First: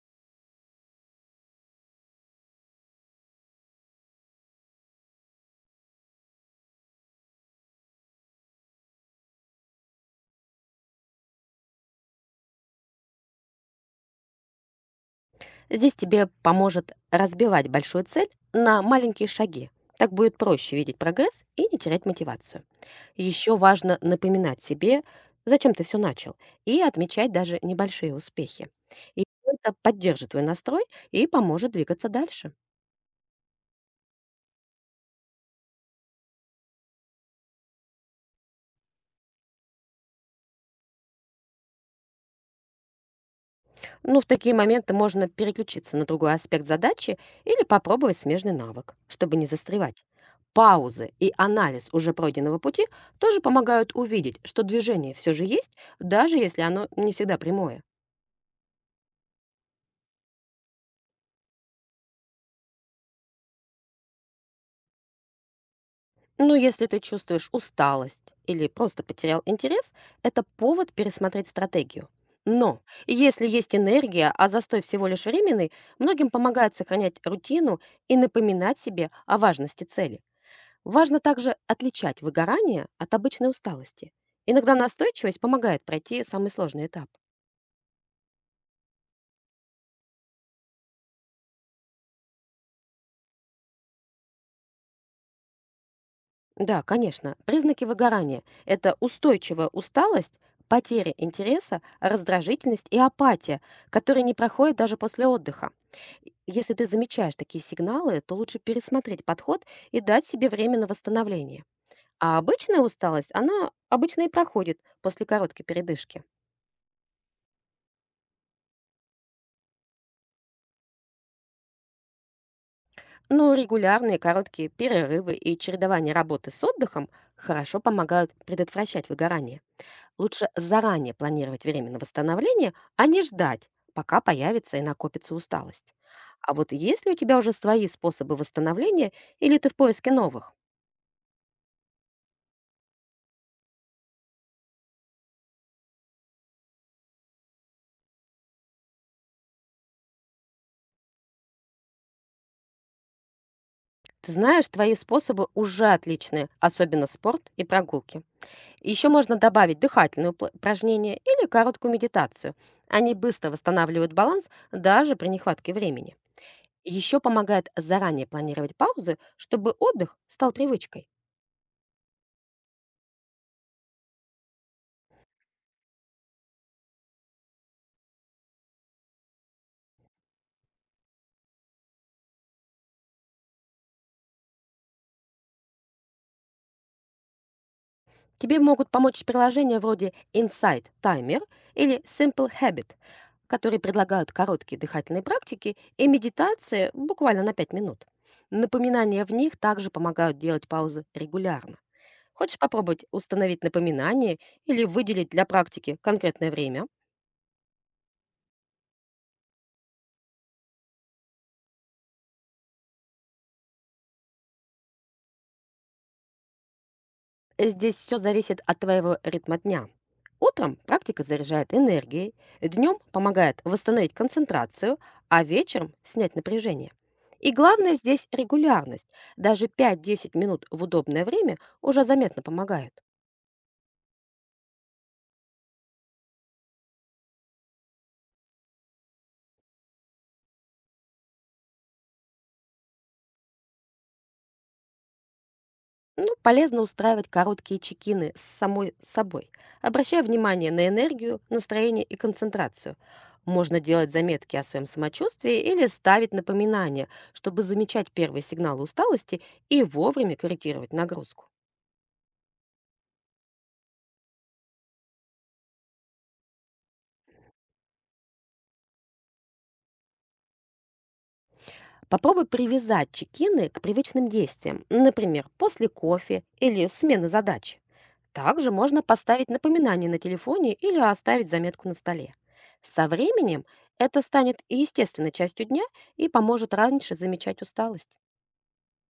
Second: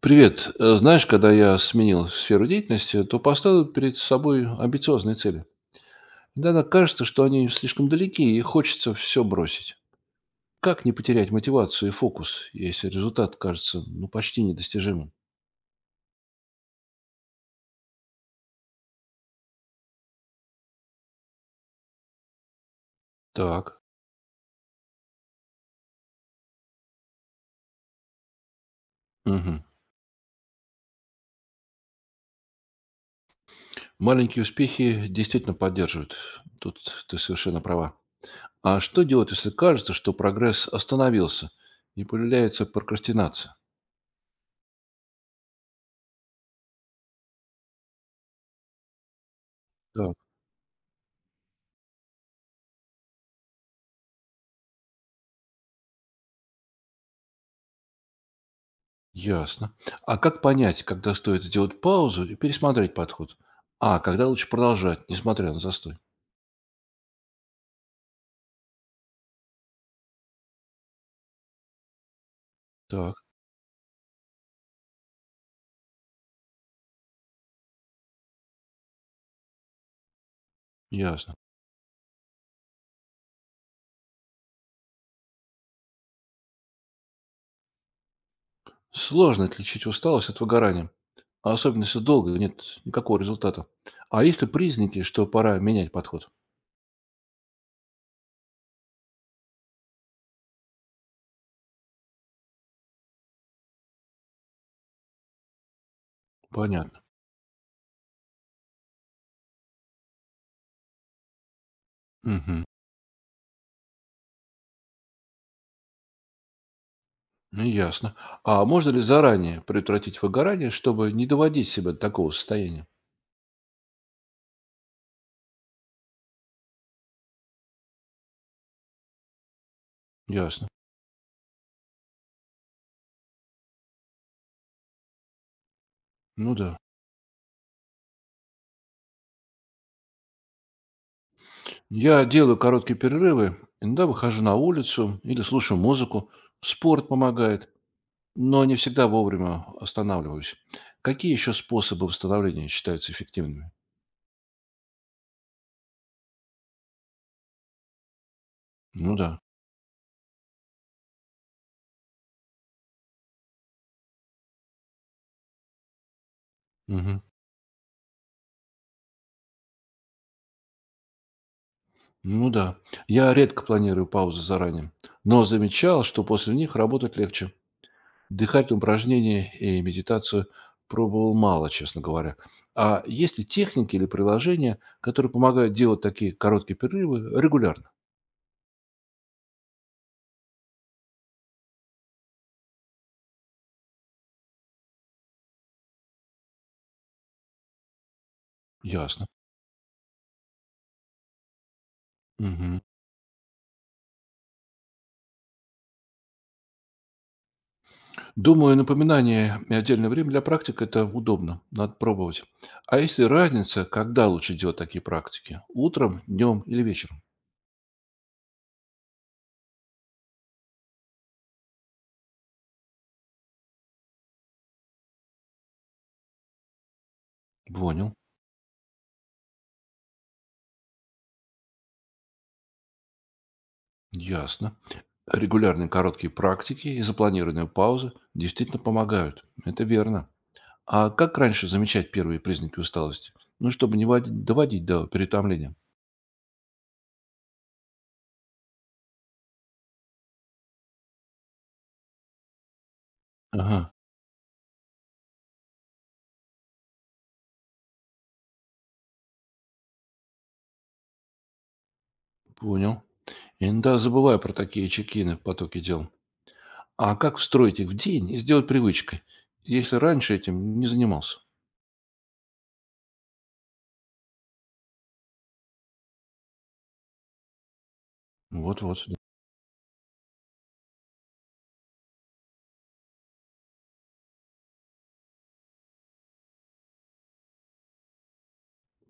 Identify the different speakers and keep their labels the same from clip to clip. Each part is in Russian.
Speaker 1: Привет. Знаешь, когда я сменил сферу деятельности, то поставил перед собой амбициозные цели. Иногда кажется, что они слишком далеки и хочется все бросить. Как не потерять мотивацию и фокус, если результат кажется, ну, почти недостижимым?
Speaker 2: Здесь тебе поможет разбивать большую цель на маленькие шаги. Так будет проще видеть прогресс и не терять мотивацию. Еще
Speaker 1: Так.
Speaker 2: важно напоминать себе, зачем ты все начал, и отмечать даже небольшие успехи. И
Speaker 1: Мгм.
Speaker 2: это поддержит твой настрой и поможет двигаться дальше.
Speaker 1: Маленькие успехи действительно поддерживают. Тут ты совершенно права. А что делать, если кажется, что прогресс остановился и появляется прокрастинация?
Speaker 2: Ну, в такие моменты можно переключиться на другой аспект задачи или попробовать смежный навык, чтобы не застревать.
Speaker 1: Так.
Speaker 2: Паузы и анализ уже пройденного пути тоже помогают увидеть, что движение все же есть, даже если оно не всегда прямое.
Speaker 1: Ясно. А как понять, когда стоит сделать паузу и пересмотреть подход? А когда лучше продолжать, несмотря на застой?
Speaker 2: Но если ты чувствуешь усталость или просто потерял интерес, это повод пересмотреть стратегию. Но
Speaker 1: Так,
Speaker 2: если есть энергия, а застой всего лишь временный, многим помогает сохранять рутину и напоминать себе о важности цели. Важно
Speaker 1: ясно.
Speaker 2: также отличать выгорание от обычной усталости. Иногда настойчивость помогает пройти самый сложный этап.
Speaker 1: Сложно отличить усталость от выгорания, а особенно если долго нет никакого результата. А есть ли признаки, что пора менять подход?
Speaker 2: Да, конечно, признаки выгорания– это устойчивая усталость, потеря интереса, раздражительность и апатия, которые не проходят даже после отдыха. И если ты
Speaker 1: Понятно.
Speaker 2: замечаешь такие сигналы, то лучше пересмотреть подход и дать себе время на восстановление. А
Speaker 1: Мгм.
Speaker 2: обычная усталость, она обычно и проходит после короткой передышки.
Speaker 1: Ну, ясно. А можно ли заранее предотвратить выгорание, чтобы не доводить себя до такого состояния?
Speaker 2: Но регулярные короткие перерывы и чередование работы с отдыхом хорошо помогают предотвращать выгорание. Лучше
Speaker 1: Ясно.
Speaker 2: заранее планировать время на восстановление, а не ждать, пока появится и накопится усталость. А
Speaker 1: Ну
Speaker 2: вот
Speaker 1: да.
Speaker 2: есть ли у тебя уже свои способы восстановления или ты в поиске новых?
Speaker 1: Я делаю короткие перерывы, иногда выхожу на улицу или слушаю музыку. Спорт помогает. Но не всегда вовремя останавливаюсь. Какие еще способы восстановления считаются эффективными?
Speaker 2: Ты знаешь, твои способы уже отличные, особенно спорт и прогулки. Еще
Speaker 1: Ну
Speaker 2: можно
Speaker 1: да.
Speaker 2: добавить дыхательные упражнения или короткую медитацию. Они быстро восстанавливают баланс даже при нехватке времени.
Speaker 1: Мгм.
Speaker 2: Еще помогает заранее планировать паузы, чтобы отдых стал привычкой.
Speaker 1: Ну да. Я редко планирую паузы заранее, но замечал, что после них работать легче. Дыхательные упражнения и медитацию пробовал мало, честно говоря. А есть ли техники или приложения, которые помогают делать такие короткие перерывы регулярно?
Speaker 2: Тебе могут помочь приложения вроде Insight Timer или Simple Habit, которые предлагают короткие дыхательные практики и медитации буквально на 5 минут. Напоминания
Speaker 1: Ясно.
Speaker 2: в них также помогают делать паузы регулярно. Хочешь
Speaker 1: Мгм.
Speaker 2: попробовать установить напоминание или выделить для практики конкретное время?
Speaker 1: Думаю, напоминание и отдельное время для практик — это удобно, надо пробовать. А если разница, когда лучше делать такие практики? Утром, днем или вечером?
Speaker 2: Здесь все зависит от твоего ритма дня. Утром практика заряжает энергией, днем помогает восстановить концентрацию, а вечером снять напряжение. И главное
Speaker 1: Понял.
Speaker 2: здесь регулярность. Даже 5-10 минут в удобное время уже заметно помогают.
Speaker 1: Ясно. Регулярные короткие практики и запланированные паузы действительно помогают. Это верно. А как раньше замечать первые признаки усталости? Ну, чтобы не води- доводить до переутомления.
Speaker 2: Ну, полезно устраивать короткие чекины с самой собой, обращая внимание на энергию, настроение и концентрацию. Можно
Speaker 1: Ага,
Speaker 2: делать заметки о своем самочувствии или ставить напоминания, чтобы замечать первые сигналы усталости и вовремя корректировать нагрузку.
Speaker 1: понял. Иногда забываю про такие чекины в потоке дел. А как встроить их в день и сделать привычкой, если раньше этим не занимался?
Speaker 2: Попробуй привязать чекины к привычным действиям, например, после кофе или смены задач. Также можно
Speaker 1: Вот-вот, д-
Speaker 2: поставить напоминание на телефоне или оставить заметку на столе. Со временем это станет и естественной частью дня и поможет раньше замечать усталость.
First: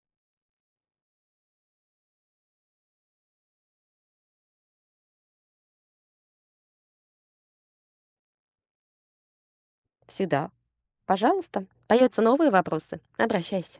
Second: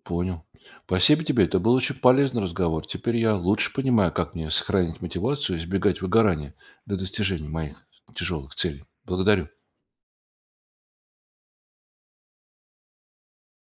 Speaker 1: Понял. Спасибо тебе, это был очень полезный разговор. Теперь я лучше понимаю, как мне сохранить мотивацию и избегать выгорания для достижения моих тяжелых целей. Благодарю.
Speaker 2: Всегда. Пожалуйста, появятся новые вопросы. Обращайся.